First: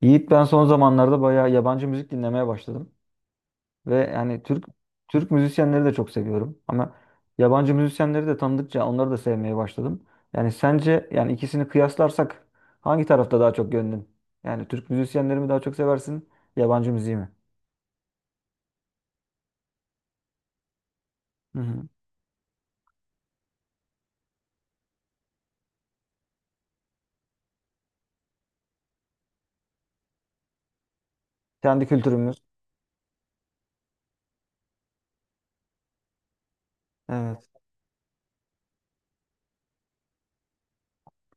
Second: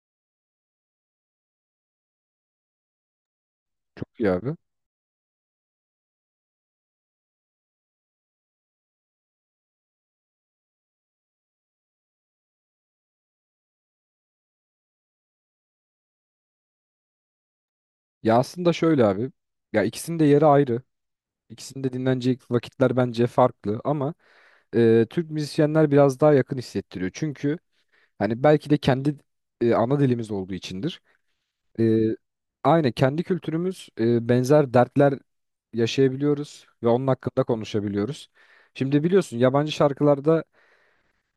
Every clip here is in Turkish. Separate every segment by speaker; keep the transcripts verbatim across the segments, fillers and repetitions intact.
Speaker 1: Yiğit ben son zamanlarda bayağı yabancı müzik dinlemeye başladım. Ve
Speaker 2: Çok iyi
Speaker 1: yani
Speaker 2: abi.
Speaker 1: Türk Türk müzisyenleri de çok seviyorum. Ama yabancı müzisyenleri de tanıdıkça onları da sevmeye başladım. Yani sence yani ikisini kıyaslarsak hangi tarafta daha çok gönlün? Yani Türk müzisyenleri mi daha çok seversin, yabancı müziği mi?
Speaker 2: Ya aslında şöyle abi. Ya ikisinin de yeri ayrı.
Speaker 1: Hı
Speaker 2: İkisinin
Speaker 1: hı.
Speaker 2: de dinlenecek vakitler bence farklı ama e, Türk müzisyenler biraz daha yakın hissettiriyor. Çünkü hani belki de kendi e, ana dilimiz olduğu içindir.
Speaker 1: Kendi
Speaker 2: E,
Speaker 1: kültürümüz.
Speaker 2: Aynı kendi kültürümüz e, benzer dertler yaşayabiliyoruz ve onun hakkında
Speaker 1: Evet.
Speaker 2: konuşabiliyoruz. Şimdi biliyorsun yabancı şarkılarda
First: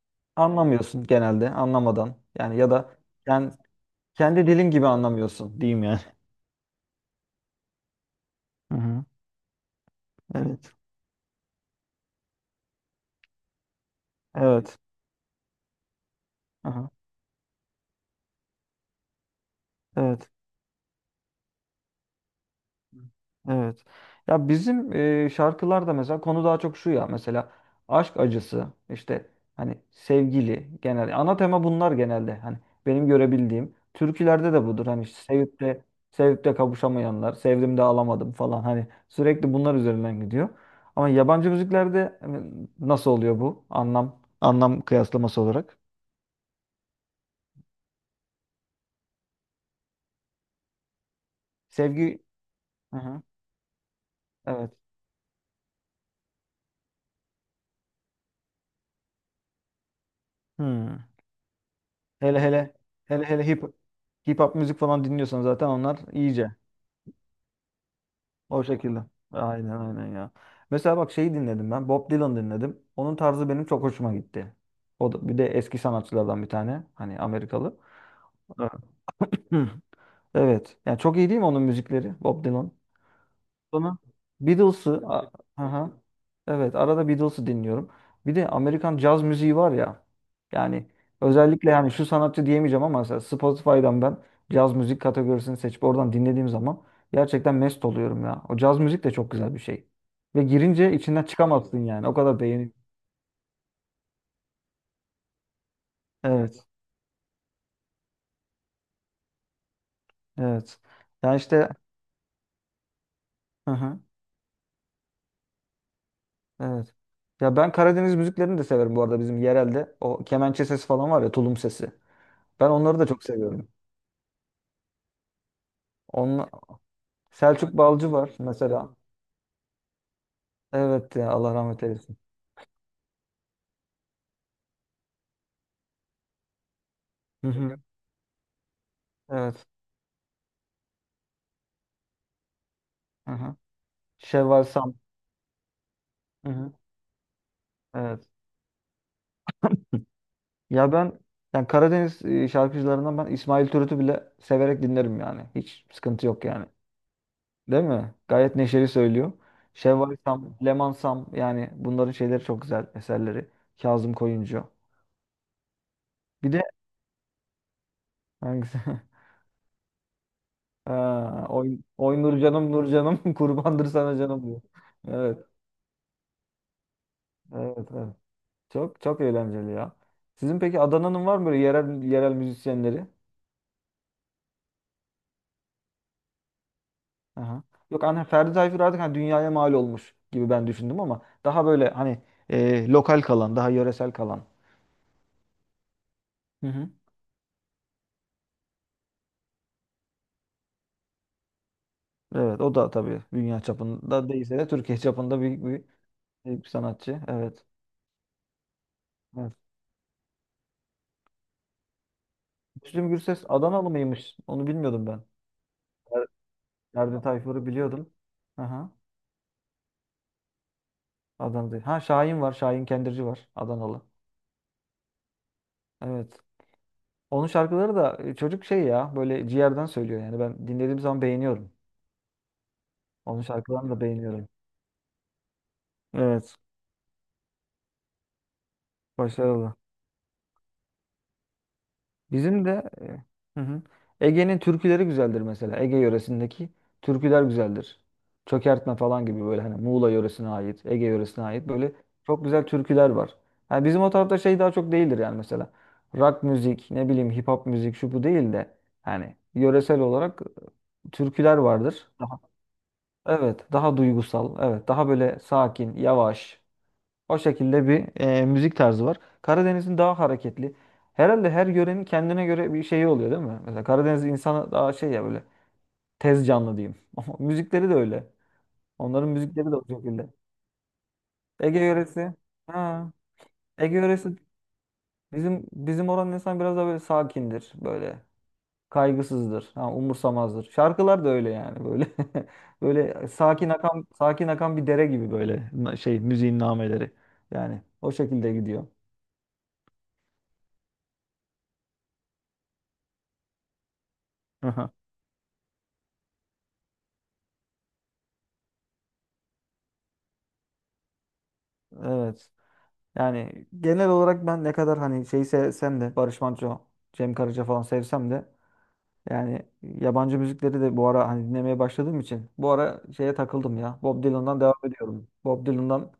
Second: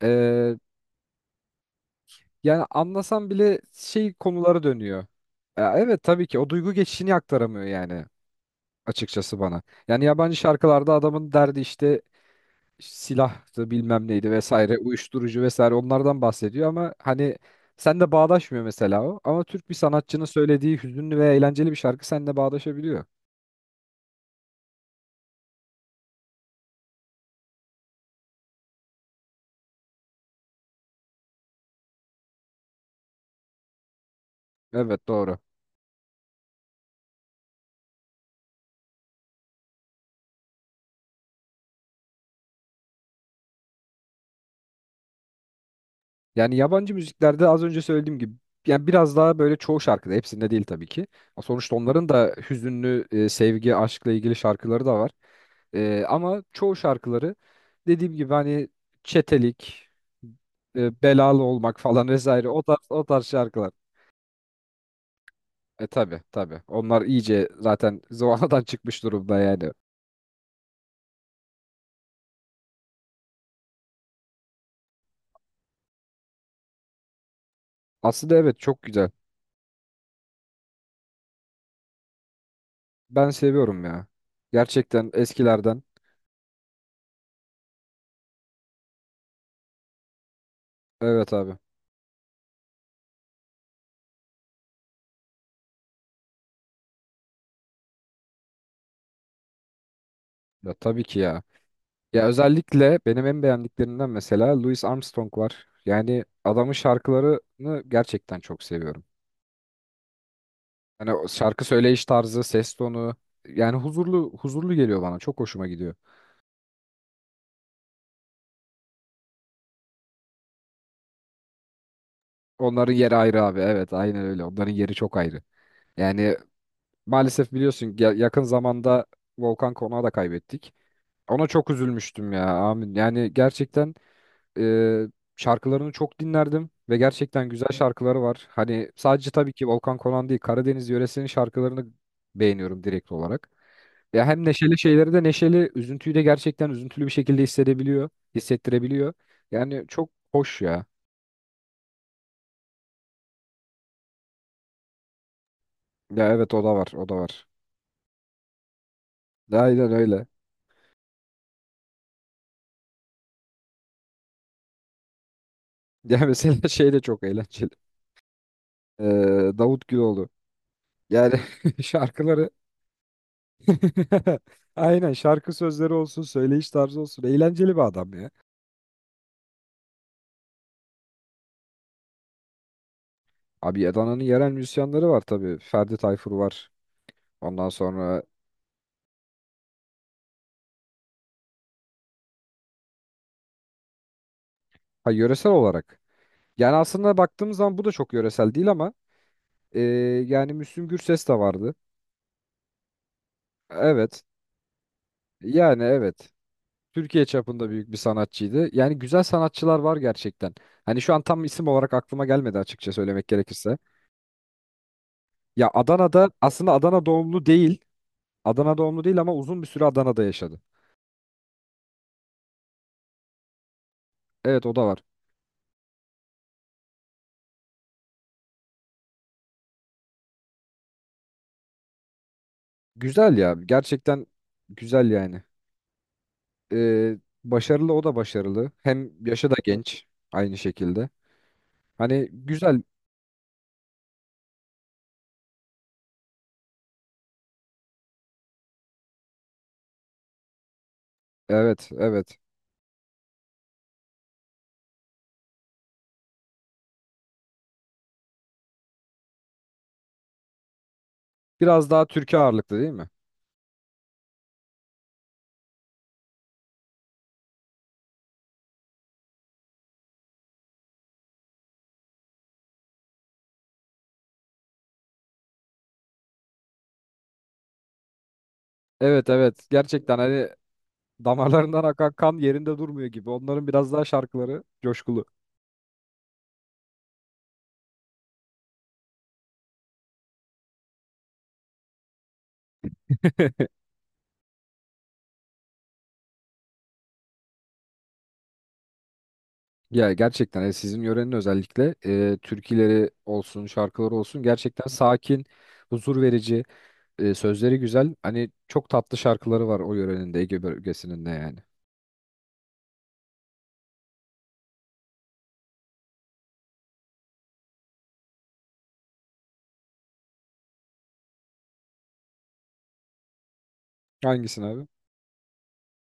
Speaker 2: e,
Speaker 1: Anlamıyorsun genelde, anlamadan. Yani
Speaker 2: yani
Speaker 1: ya da
Speaker 2: anlasan
Speaker 1: yani
Speaker 2: bile şey
Speaker 1: kendi
Speaker 2: konulara
Speaker 1: dilin gibi
Speaker 2: dönüyor.
Speaker 1: anlamıyorsun
Speaker 2: Ya
Speaker 1: diyeyim yani.
Speaker 2: evet tabii ki o duygu geçişini aktaramıyor yani
Speaker 1: Hı hı.
Speaker 2: açıkçası bana. Yani yabancı
Speaker 1: Evet.
Speaker 2: şarkılarda adamın derdi işte silahtı bilmem neydi vesaire
Speaker 1: Evet.
Speaker 2: uyuşturucu vesaire onlardan bahsediyor
Speaker 1: Aha.
Speaker 2: ama hani sen de bağdaşmıyor mesela o. Ama Türk bir sanatçının
Speaker 1: Evet.
Speaker 2: söylediği hüzünlü ve eğlenceli bir şarkı seninle bağdaşabiliyor.
Speaker 1: Evet. Ya bizim e, şarkılarda mesela konu daha çok şu ya, mesela aşk acısı işte, hani sevgili, genel ana tema bunlar genelde, hani benim görebildiğim türkülerde de budur hani,
Speaker 2: Evet
Speaker 1: işte
Speaker 2: doğru.
Speaker 1: sevip de sevip de kavuşamayanlar, sevdim de alamadım falan, hani sürekli bunlar üzerinden gidiyor. Ama yabancı müziklerde hani, nasıl oluyor bu anlam anlam kıyaslaması olarak?
Speaker 2: Yani yabancı müziklerde az önce söylediğim gibi yani biraz daha böyle çoğu şarkıda hepsinde değil tabii ki. Sonuçta onların
Speaker 1: Sevgi.
Speaker 2: da
Speaker 1: Hı
Speaker 2: hüzünlü
Speaker 1: hı.
Speaker 2: e, sevgi, aşkla ilgili
Speaker 1: Evet.
Speaker 2: şarkıları da var. Ee, ama çoğu şarkıları dediğim gibi hani çetelik, e,
Speaker 1: Hmm.
Speaker 2: belalı olmak falan
Speaker 1: Hele
Speaker 2: vesaire o
Speaker 1: hele
Speaker 2: tarz, o
Speaker 1: hele
Speaker 2: tarz
Speaker 1: hele hip
Speaker 2: şarkılar.
Speaker 1: hip hop müzik falan dinliyorsan zaten
Speaker 2: E
Speaker 1: onlar
Speaker 2: tabi
Speaker 1: iyice.
Speaker 2: tabi onlar iyice zaten zıvanadan
Speaker 1: O şekilde.
Speaker 2: çıkmış durumda
Speaker 1: Aynen
Speaker 2: yani.
Speaker 1: aynen ya. Mesela bak şeyi dinledim ben. Bob Dylan dinledim. Onun tarzı benim çok hoşuma gitti. O da bir de eski sanatçılardan bir tane. Hani Amerikalı.
Speaker 2: Aslında evet
Speaker 1: Evet.
Speaker 2: çok güzel.
Speaker 1: Hı. Evet. Yani çok iyi değil mi onun müzikleri? Bob Dylan.
Speaker 2: Ben seviyorum
Speaker 1: Sonra
Speaker 2: ya.
Speaker 1: Beatles'ı
Speaker 2: Gerçekten
Speaker 1: a- hı
Speaker 2: eskilerden.
Speaker 1: hı, evet, arada Beatles'ı dinliyorum. Bir de Amerikan caz müziği var ya. Yani
Speaker 2: Evet abi.
Speaker 1: özellikle yani şu sanatçı diyemeyeceğim ama mesela Spotify'dan ben caz müzik kategorisini seçip oradan dinlediğim zaman gerçekten mest oluyorum ya. O caz müzik de çok güzel bir şey. Ve
Speaker 2: Ya
Speaker 1: girince
Speaker 2: tabii ki
Speaker 1: içinden
Speaker 2: ya.
Speaker 1: çıkamazsın yani. O
Speaker 2: Ya
Speaker 1: kadar beğeni.
Speaker 2: özellikle benim en beğendiklerimden mesela Louis Armstrong var. Yani
Speaker 1: Evet.
Speaker 2: adamın şarkılarını gerçekten çok seviyorum.
Speaker 1: Evet.
Speaker 2: Hani o
Speaker 1: Yani
Speaker 2: şarkı
Speaker 1: işte,
Speaker 2: söyleyiş tarzı, ses tonu
Speaker 1: hı
Speaker 2: yani
Speaker 1: hı.
Speaker 2: huzurlu huzurlu geliyor bana. Çok hoşuma gidiyor.
Speaker 1: Evet. Ya ben Karadeniz müziklerini de severim bu arada, bizim yerelde. O kemençe sesi falan var ya, tulum sesi. Ben
Speaker 2: Onların
Speaker 1: onları da
Speaker 2: yeri
Speaker 1: çok
Speaker 2: ayrı abi.
Speaker 1: seviyorum.
Speaker 2: Evet, aynen öyle. Onların yeri çok ayrı. Yani maalesef
Speaker 1: Selçuk
Speaker 2: biliyorsun
Speaker 1: Balcı
Speaker 2: ya-
Speaker 1: var
Speaker 2: yakın
Speaker 1: mesela.
Speaker 2: zamanda Volkan Konak'ı da kaybettik.
Speaker 1: Evet ya,
Speaker 2: Ona
Speaker 1: Allah
Speaker 2: çok
Speaker 1: rahmet eylesin.
Speaker 2: üzülmüştüm ya. Amin. Yani gerçekten e, şarkılarını çok dinlerdim ve
Speaker 1: Hı
Speaker 2: gerçekten güzel
Speaker 1: hı.
Speaker 2: şarkıları var. Hani sadece tabii
Speaker 1: Evet.
Speaker 2: ki Volkan Konak değil, Karadeniz yöresinin şarkılarını beğeniyorum direkt
Speaker 1: Hı
Speaker 2: olarak.
Speaker 1: hı.
Speaker 2: Ya hem
Speaker 1: Şevval
Speaker 2: neşeli
Speaker 1: Sam.
Speaker 2: şeyleri de neşeli, üzüntüyü de
Speaker 1: Hı
Speaker 2: gerçekten
Speaker 1: hı.
Speaker 2: üzüntülü bir şekilde hissedebiliyor,
Speaker 1: Evet.
Speaker 2: hissettirebiliyor. Yani çok hoş ya.
Speaker 1: Ya ben yani Karadeniz e, şarkıcılarından ben İsmail Türüt'ü bile severek dinlerim yani. Hiç sıkıntı
Speaker 2: Ya
Speaker 1: yok
Speaker 2: evet o
Speaker 1: yani.
Speaker 2: da var, o da var.
Speaker 1: Değil mi? Gayet neşeli söylüyor.
Speaker 2: Aynen
Speaker 1: Şevval
Speaker 2: öyle.
Speaker 1: Sam, Leman Sam, yani bunların şeyleri çok güzel eserleri. Kazım Koyuncu.
Speaker 2: Ya
Speaker 1: Bir de
Speaker 2: mesela şey de çok eğlenceli.
Speaker 1: hangisi?
Speaker 2: Ee, Davut Güloğlu. Yani
Speaker 1: Ha, oy, oy
Speaker 2: şarkıları
Speaker 1: Nurcanım Nurcanım, kurbandır sana canım diyor.
Speaker 2: aynen
Speaker 1: Evet.
Speaker 2: şarkı sözleri olsun, söyleyiş tarzı olsun. Eğlenceli
Speaker 1: Evet.
Speaker 2: bir adam
Speaker 1: Evet.
Speaker 2: ya.
Speaker 1: Çok çok eğlenceli ya. Sizin peki Adana'nın var mı böyle yerel yerel müzisyenleri?
Speaker 2: Abi Adana'nın yerel müzisyenleri var tabii. Ferdi Tayfur var.
Speaker 1: Aha.
Speaker 2: Ondan
Speaker 1: Yok
Speaker 2: sonra
Speaker 1: hani, Ferdi Tayfur artık hani dünyaya mal olmuş gibi ben düşündüm, ama daha böyle hani e, lokal kalan, daha yöresel kalan.
Speaker 2: ha, yöresel olarak.
Speaker 1: Hı
Speaker 2: Yani
Speaker 1: hı.
Speaker 2: aslında baktığımız zaman bu da çok yöresel değil ama Ee, yani Müslüm Gürses de vardı.
Speaker 1: Evet, o da tabii dünya
Speaker 2: Evet.
Speaker 1: çapında değilse de Türkiye çapında büyük
Speaker 2: Yani
Speaker 1: bir,
Speaker 2: evet.
Speaker 1: büyük bir sanatçı.
Speaker 2: Türkiye
Speaker 1: Evet.
Speaker 2: çapında büyük bir sanatçıydı. Yani güzel
Speaker 1: Evet.
Speaker 2: sanatçılar var gerçekten. Hani şu an tam isim olarak aklıma gelmedi açıkça
Speaker 1: Müslüm
Speaker 2: söylemek
Speaker 1: Gürses
Speaker 2: gerekirse.
Speaker 1: Adanalı mıymış? Onu bilmiyordum ben.
Speaker 2: Ya
Speaker 1: Fer-
Speaker 2: Adana'da aslında Adana
Speaker 1: Ferdi
Speaker 2: doğumlu
Speaker 1: Tayfur'u
Speaker 2: değil.
Speaker 1: biliyordum.
Speaker 2: Adana
Speaker 1: Aha.
Speaker 2: doğumlu değil ama uzun bir süre Adana'da yaşadı.
Speaker 1: Adana'da. Ha, Şahin var. Şahin Kendirci var. Adanalı.
Speaker 2: Evet o da var.
Speaker 1: Evet. Onun şarkıları da e, çocuk şey ya, böyle ciğerden söylüyor yani, ben dinlediğim zaman beğeniyorum.
Speaker 2: Güzel
Speaker 1: Onun
Speaker 2: ya.
Speaker 1: şarkılarını da
Speaker 2: Gerçekten
Speaker 1: beğeniyorum.
Speaker 2: güzel yani.
Speaker 1: Evet,
Speaker 2: Ee, Başarılı o da başarılı. Hem yaşı da
Speaker 1: başarılı.
Speaker 2: genç aynı şekilde. Hani
Speaker 1: Bizim
Speaker 2: güzel.
Speaker 1: de, hı hı, Ege'nin türküleri güzeldir mesela. Ege yöresindeki türküler güzeldir. Çökertme falan gibi, böyle hani Muğla yöresine ait, Ege yöresine ait
Speaker 2: Evet
Speaker 1: böyle
Speaker 2: evet.
Speaker 1: çok güzel türküler var. Yani bizim o tarafta şey daha çok değildir yani mesela. Rock müzik, ne bileyim, hip hop müzik şu bu değil de hani yöresel olarak e, türküler
Speaker 2: Biraz daha
Speaker 1: vardır.
Speaker 2: Türkiye ağırlıklı değil mi?
Speaker 1: Evet, daha duygusal, evet, daha böyle sakin, yavaş. O şekilde bir e, müzik tarzı var. Karadeniz'in daha hareketli. Herhalde her yörenin kendine göre bir şeyi oluyor değil mi? Mesela Karadeniz insanı daha şey ya, böyle tez canlı diyeyim. Ama müzikleri de öyle.
Speaker 2: Evet
Speaker 1: Onların
Speaker 2: evet
Speaker 1: müzikleri de o
Speaker 2: gerçekten
Speaker 1: şekilde.
Speaker 2: hani
Speaker 1: Ege
Speaker 2: damarlarından akan
Speaker 1: yöresi,
Speaker 2: kan yerinde
Speaker 1: ha,
Speaker 2: durmuyor gibi. Onların biraz
Speaker 1: Ege
Speaker 2: daha
Speaker 1: yöresi,
Speaker 2: şarkıları coşkulu.
Speaker 1: bizim bizim oranın insan biraz daha böyle sakindir, böyle. Kaygısızdır. Ha, umursamazdır. Şarkılar da öyle yani, böyle. Böyle sakin akan, sakin akan bir dere gibi böyle, na- şey, müziğin nameleri. Yani o şekilde gidiyor.
Speaker 2: Ya gerçekten e, sizin yörenin özellikle e, türküleri olsun, şarkıları olsun gerçekten
Speaker 1: Aha.
Speaker 2: sakin, huzur verici, e, sözleri güzel. Hani çok tatlı şarkıları var o yörenin de Ege bölgesinin de yani.
Speaker 1: Evet. Yani genel olarak ben ne kadar hani şeyi sevsem de, Barış Manço, Cem Karaca falan sevsem de, yani yabancı müzikleri de bu ara hani dinlemeye başladığım için, bu ara şeye takıldım ya. Bob Dylan'dan
Speaker 2: Hangisini
Speaker 1: devam
Speaker 2: abi?
Speaker 1: ediyorum. Bob Dylan'dan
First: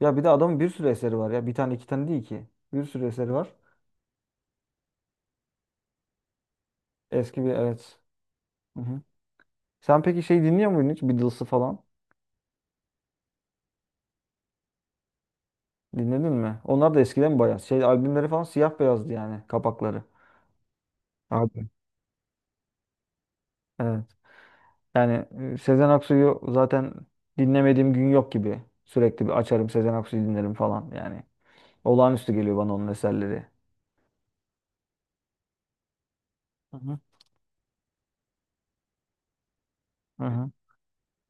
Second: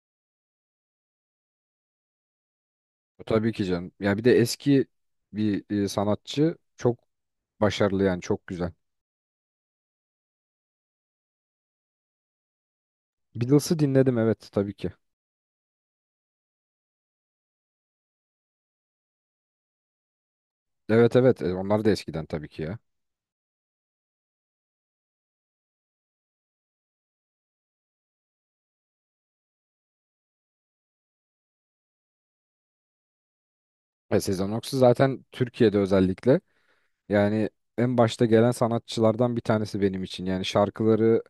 Speaker 1: ya bir de adamın bir sürü eseri var ya. Bir tane iki tane değil ki. Bir sürü eseri
Speaker 2: Tabii
Speaker 1: var.
Speaker 2: ki canım. Ya bir de eski bir e, sanatçı çok
Speaker 1: Eski bir, evet.
Speaker 2: başarılı yani çok güzel.
Speaker 1: Hı hı. Sen peki şey dinliyor muydun hiç? Beatles'ı falan.
Speaker 2: Beatles'ı dinledim evet tabii ki.
Speaker 1: Dinledin mi? Onlar da eskiden bayağı. Şey, albümleri falan siyah beyazdı yani, kapakları.
Speaker 2: Evet evet e,
Speaker 1: Abi.
Speaker 2: onlar da eskiden tabii ki ya.
Speaker 1: Evet. Yani e, Sezen Aksu'yu zaten dinlemediğim gün yok gibi. Sürekli bir açarım, Sezen Aksu'yu dinlerim falan yani. Olağanüstü geliyor bana onun eserleri.
Speaker 2: Ve Sezen Aksu zaten Türkiye'de özellikle
Speaker 1: Hı hı.
Speaker 2: yani en başta gelen sanatçılardan bir tanesi benim
Speaker 1: Hı
Speaker 2: için. Yani
Speaker 1: hı.
Speaker 2: şarkıları,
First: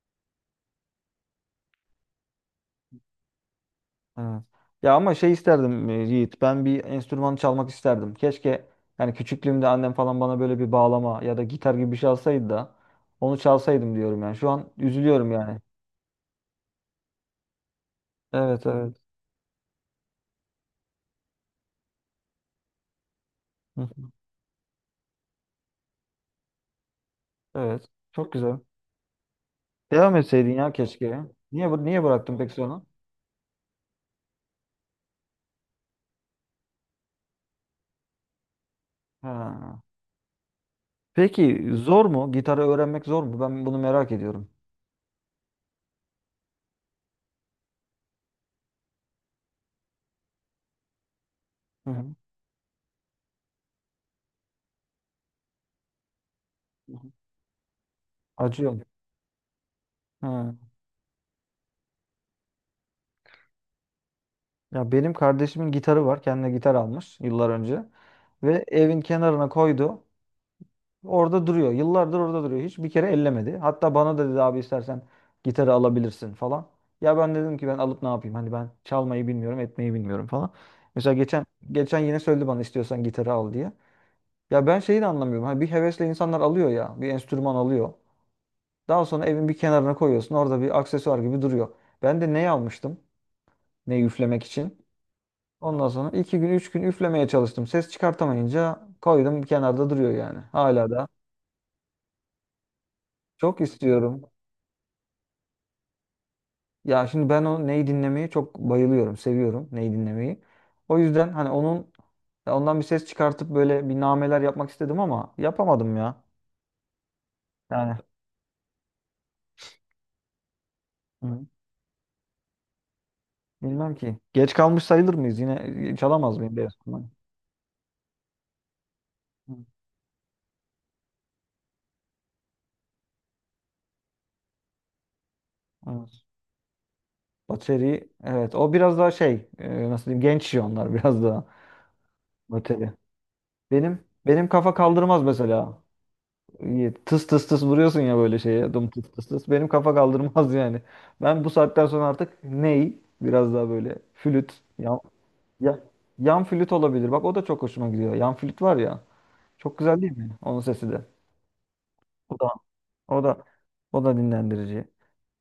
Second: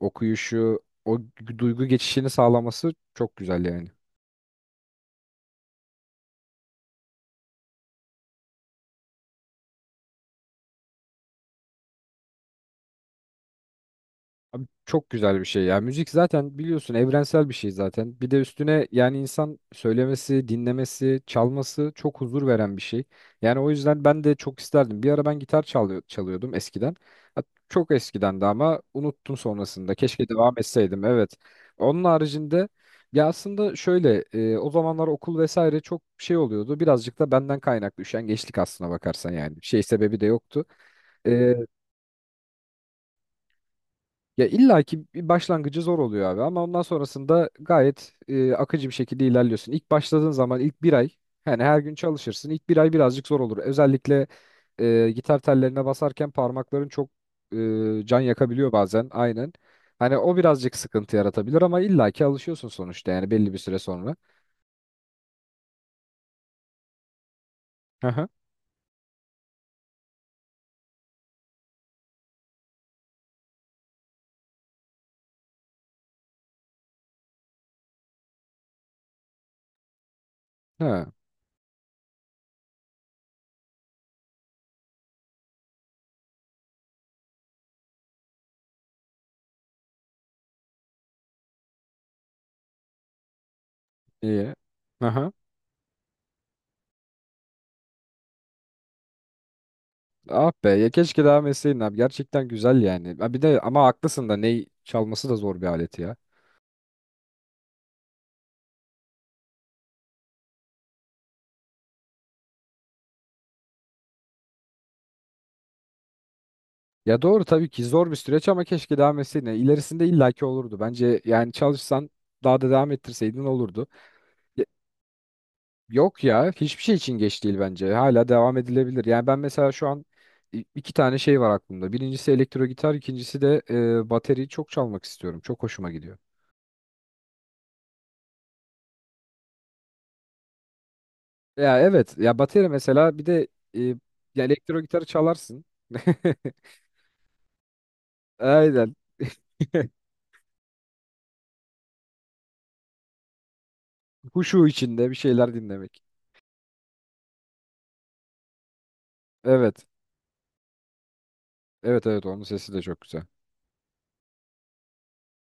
Speaker 2: okuyuşu, o duygu geçişini sağlaması çok güzel yani.
Speaker 1: Evet. Ya ama şey isterdim e, Yiğit. Ben bir enstrüman çalmak isterdim. Keşke yani küçüklüğümde annem falan bana böyle bir bağlama ya da gitar gibi bir şey alsaydı da onu çalsaydım diyorum yani. Şu
Speaker 2: Abi
Speaker 1: an
Speaker 2: çok
Speaker 1: üzülüyorum
Speaker 2: güzel bir
Speaker 1: yani.
Speaker 2: şey ya. Müzik zaten biliyorsun evrensel bir şey zaten. Bir de
Speaker 1: Evet,
Speaker 2: üstüne
Speaker 1: evet.
Speaker 2: yani insan söylemesi, dinlemesi, çalması çok huzur veren bir şey. Yani o
Speaker 1: Hı
Speaker 2: yüzden
Speaker 1: hı.
Speaker 2: ben de çok isterdim. Bir ara ben gitar çalıyor, çalıyordum eskiden. Ha,
Speaker 1: Evet.
Speaker 2: çok
Speaker 1: Çok
Speaker 2: eskiden de
Speaker 1: güzel.
Speaker 2: ama unuttum sonrasında.
Speaker 1: Devam
Speaker 2: Keşke
Speaker 1: etseydin
Speaker 2: devam
Speaker 1: ya,
Speaker 2: etseydim.
Speaker 1: keşke.
Speaker 2: Evet.
Speaker 1: Niye bu-
Speaker 2: Onun
Speaker 1: niye bıraktın peki
Speaker 2: haricinde
Speaker 1: sonra?
Speaker 2: ya aslında şöyle e, o zamanlar okul vesaire çok şey oluyordu. Birazcık da benden kaynaklı üşengeçlik aslına bakarsan yani.
Speaker 1: Ha.
Speaker 2: Şey sebebi de yoktu. E,
Speaker 1: Peki zor mu? Gitarı öğrenmek zor mu? Ben bunu merak
Speaker 2: Ya
Speaker 1: ediyorum.
Speaker 2: illaki bir başlangıcı zor oluyor abi ama ondan sonrasında gayet e, akıcı bir şekilde ilerliyorsun. İlk başladığın zaman ilk bir ay yani her
Speaker 1: Hı
Speaker 2: gün
Speaker 1: hı.
Speaker 2: çalışırsın. İlk bir ay birazcık zor olur. Özellikle e, gitar tellerine basarken parmakların
Speaker 1: Hı
Speaker 2: çok
Speaker 1: hı.
Speaker 2: e, can yakabiliyor
Speaker 1: Acıyor.
Speaker 2: bazen aynen. Hani o
Speaker 1: Ha.
Speaker 2: birazcık sıkıntı yaratabilir ama illa ki alışıyorsun sonuçta yani belli bir süre sonra.
Speaker 1: Ya benim kardeşimin gitarı var. Kendine gitar almış yıllar önce
Speaker 2: Hı hı.
Speaker 1: ve evin kenarına koydu. Orada duruyor. Yıllardır orada duruyor. Hiç bir kere ellemedi. Hatta bana da dedi, abi istersen gitarı alabilirsin falan. Ya ben dedim ki ben alıp ne yapayım? Hani ben çalmayı bilmiyorum, etmeyi bilmiyorum falan.
Speaker 2: Ha,
Speaker 1: Mesela geçen geçen yine söyledi bana, istiyorsan gitarı al diye. Ya ben şeyi de anlamıyorum. Hani bir hevesle insanlar alıyor ya, bir enstrüman alıyor. Daha sonra evin bir kenarına koyuyorsun. Orada bir aksesuar gibi duruyor. Ben de ne almıştım? Ne, üflemek
Speaker 2: iyi.
Speaker 1: için?
Speaker 2: Aha. Hı.
Speaker 1: Ondan sonra iki gün, üç gün üflemeye çalıştım. Ses çıkartamayınca koydum, kenarda duruyor yani.
Speaker 2: Ah be ya
Speaker 1: Hala da
Speaker 2: keşke devam etseydin abi gerçekten güzel yani. Ha, bir de
Speaker 1: çok
Speaker 2: ama
Speaker 1: istiyorum.
Speaker 2: haklısın da ney çalması da zor bir alet ya.
Speaker 1: Ya şimdi ben o neyi dinlemeyi çok bayılıyorum, seviyorum neyi dinlemeyi. O yüzden hani onun, ya ondan bir ses çıkartıp böyle bir nameler yapmak istedim ama yapamadım ya.
Speaker 2: Ya doğru tabii ki
Speaker 1: Yani
Speaker 2: zor bir süreç ama keşke devam etseydin. Yani İlerisinde illaki olurdu. Bence
Speaker 1: hı,
Speaker 2: yani çalışsan daha da devam ettirseydin olurdu.
Speaker 1: bilmem ki. Geç
Speaker 2: Ya-
Speaker 1: kalmış sayılır mıyız? Yine e,
Speaker 2: Yok
Speaker 1: çalamaz
Speaker 2: ya
Speaker 1: mıyım biraz?
Speaker 2: hiçbir
Speaker 1: Hı.
Speaker 2: şey için geç değil bence. Hala devam edilebilir. Yani ben mesela şu an i- iki tane şey var aklımda. Birincisi elektro gitar, ikincisi de e, bateriyi çok çalmak istiyorum. Çok hoşuma gidiyor.
Speaker 1: Evet. Bateri, evet, o biraz daha şey e, nasıl diyeyim, genç onlar biraz daha
Speaker 2: Ya evet ya bateri
Speaker 1: bateri.
Speaker 2: mesela bir de e,
Speaker 1: Benim
Speaker 2: ya
Speaker 1: benim kafa
Speaker 2: elektro gitarı
Speaker 1: kaldırmaz
Speaker 2: çalarsın.
Speaker 1: mesela. İyi, tıs tıs tıs vuruyorsun ya böyle şeye. Dum
Speaker 2: Aynen.
Speaker 1: tıs tıs tıs. Benim kafa kaldırmaz yani. Ben bu saatten sonra artık ney? Biraz daha böyle flüt.
Speaker 2: Huşu
Speaker 1: Yan,
Speaker 2: içinde bir şeyler
Speaker 1: ya,
Speaker 2: dinlemek.
Speaker 1: yan flüt olabilir. Bak o da çok hoşuma gidiyor. Yan flüt var ya. Çok
Speaker 2: Evet.
Speaker 1: güzel değil mi? Onun sesi de.
Speaker 2: Evet evet
Speaker 1: O
Speaker 2: onun
Speaker 1: da
Speaker 2: sesi de çok güzel.
Speaker 1: o da o da dinlendirici.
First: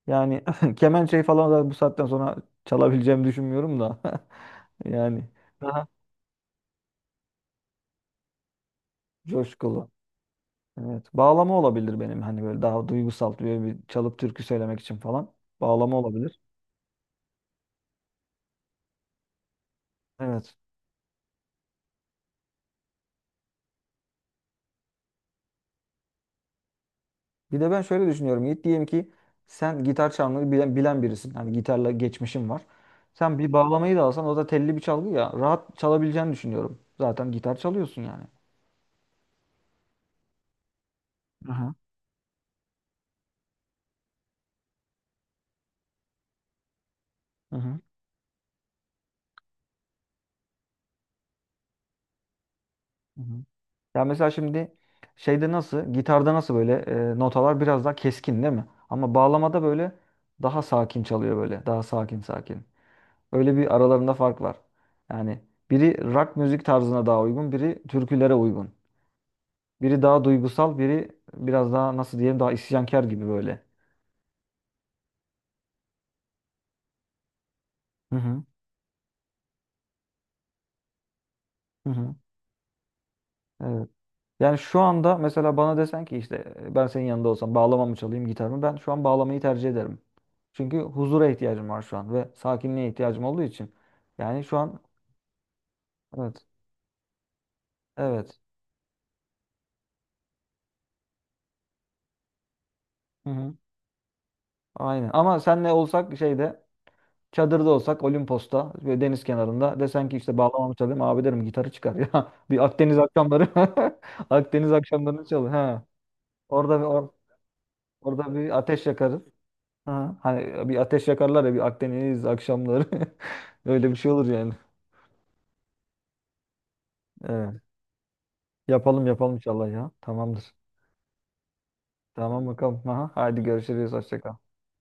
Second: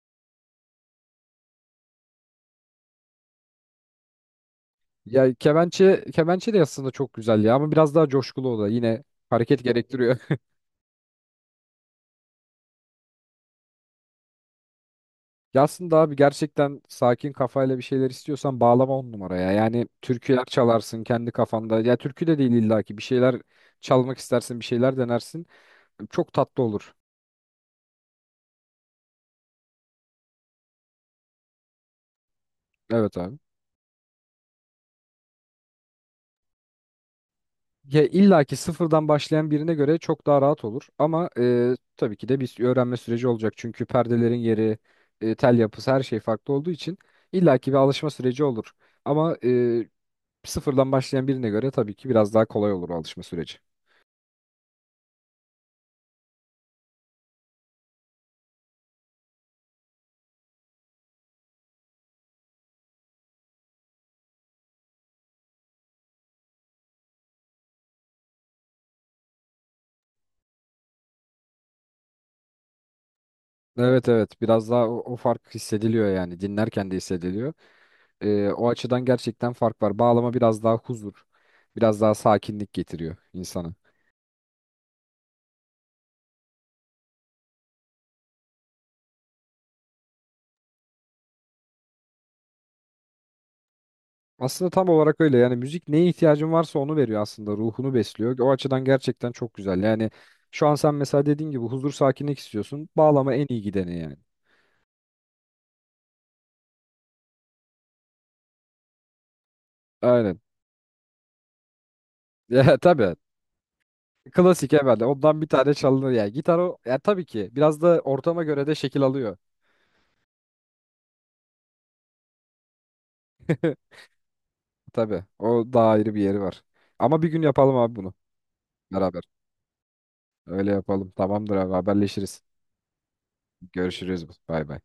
Speaker 1: Yani kemençeyi falan da bu saatten sonra çalabileceğimi düşünmüyorum da. Yani
Speaker 2: Ya
Speaker 1: daha
Speaker 2: kemençe kemençe de aslında çok güzel ya ama biraz daha coşkulu o da yine hareket
Speaker 1: coşkulu.
Speaker 2: gerektiriyor.
Speaker 1: Evet. Bağlama olabilir benim hani, böyle daha duygusal böyle bir çalıp türkü söylemek için falan.
Speaker 2: Ya aslında
Speaker 1: Bağlama
Speaker 2: abi
Speaker 1: olabilir.
Speaker 2: gerçekten sakin kafayla bir şeyler istiyorsan bağlama on numaraya. Yani türküler
Speaker 1: Evet.
Speaker 2: çalarsın kendi kafanda. Ya türkü de değil illaki bir şeyler çalmak istersin, bir şeyler denersin. Çok tatlı olur.
Speaker 1: Bir de ben şöyle düşünüyorum Yiğit. Diyelim ki sen gitar çalmayı bilen, bilen birisin. Hani gitarla geçmişin var.
Speaker 2: Evet abi.
Speaker 1: Sen bir bağlamayı da alsan o da telli bir çalgı ya. Rahat çalabileceğini düşünüyorum. Zaten gitar
Speaker 2: Ya
Speaker 1: çalıyorsun yani.
Speaker 2: illaki sıfırdan başlayan birine göre çok daha rahat olur ama e,
Speaker 1: Aha.
Speaker 2: tabii ki de bir öğrenme süreci olacak. Çünkü perdelerin yeri, e, tel yapısı her şey farklı olduğu için
Speaker 1: Hı
Speaker 2: illaki bir
Speaker 1: hı.
Speaker 2: alışma süreci olur. Ama e, sıfırdan başlayan birine göre tabii ki biraz daha kolay olur o alışma
Speaker 1: Hı hı.
Speaker 2: süreci.
Speaker 1: Ya mesela şimdi şeyde nasıl, gitarda nasıl böyle e, notalar biraz daha keskin değil mi? Ama bağlamada böyle daha sakin çalıyor, böyle. Daha sakin sakin. Öyle, bir aralarında fark var. Yani biri rock müzik tarzına daha uygun, biri türkülere uygun. Biri daha duygusal, biri biraz daha nasıl diyeyim, daha isyankar gibi böyle.
Speaker 2: Evet evet biraz daha o, o fark hissediliyor yani dinlerken de hissediliyor.
Speaker 1: Hı hı.
Speaker 2: Ee, o açıdan gerçekten fark var. Bağlama biraz daha huzur,
Speaker 1: Hı
Speaker 2: biraz daha
Speaker 1: hı.
Speaker 2: sakinlik getiriyor insana.
Speaker 1: Evet. Yani şu anda mesela bana desen ki işte e, ben senin yanında olsam bağlama mı çalayım gitar mı? Ben şu an bağlamayı tercih ederim. Çünkü huzura ihtiyacım var şu an ve sakinliğe ihtiyacım olduğu için. Yani şu
Speaker 2: Aslında
Speaker 1: an,
Speaker 2: tam olarak öyle yani müzik neye
Speaker 1: evet.
Speaker 2: ihtiyacın varsa onu veriyor aslında ruhunu besliyor.
Speaker 1: Evet.
Speaker 2: O açıdan gerçekten çok güzel. Yani şu an sen mesela dediğin gibi huzur sakinlik istiyorsun.
Speaker 1: Hı
Speaker 2: Bağlama en
Speaker 1: hı.
Speaker 2: iyi gideni yani.
Speaker 1: Aynen. Ama senle olsak şeyde, çadırda olsak Olimpos'ta ve deniz kenarında, desen ki
Speaker 2: Aynen.
Speaker 1: işte bağlamamı çalayım, abi derim gitarı çıkar ya. Bir
Speaker 2: Ya,
Speaker 1: Akdeniz
Speaker 2: tabii
Speaker 1: akşamları.
Speaker 2: klasik
Speaker 1: Akdeniz
Speaker 2: evet.
Speaker 1: akşamlarını
Speaker 2: Ondan bir
Speaker 1: çalın.
Speaker 2: tane
Speaker 1: Ha.
Speaker 2: çalınır yani. Gitar o
Speaker 1: Orada bir
Speaker 2: yani
Speaker 1: or
Speaker 2: tabii ki biraz da
Speaker 1: Orada
Speaker 2: ortama
Speaker 1: bir
Speaker 2: göre de
Speaker 1: ateş
Speaker 2: şekil
Speaker 1: yakarız.
Speaker 2: alıyor.
Speaker 1: Ha, hani bir ateş yakarlar ya, bir Akdeniz akşamları. Öyle bir şey olur yani.
Speaker 2: Tabii. O daha ayrı bir yeri var. Ama bir gün
Speaker 1: Evet.
Speaker 2: yapalım abi bunu
Speaker 1: Yapalım
Speaker 2: beraber.
Speaker 1: yapalım inşallah ya. Tamamdır.
Speaker 2: Öyle yapalım. Tamamdır abi haberleşiriz.
Speaker 1: Tamam bakalım. Aha, hadi görüşürüz. Hoşça
Speaker 2: Görüşürüz.
Speaker 1: kal.
Speaker 2: Bay bay.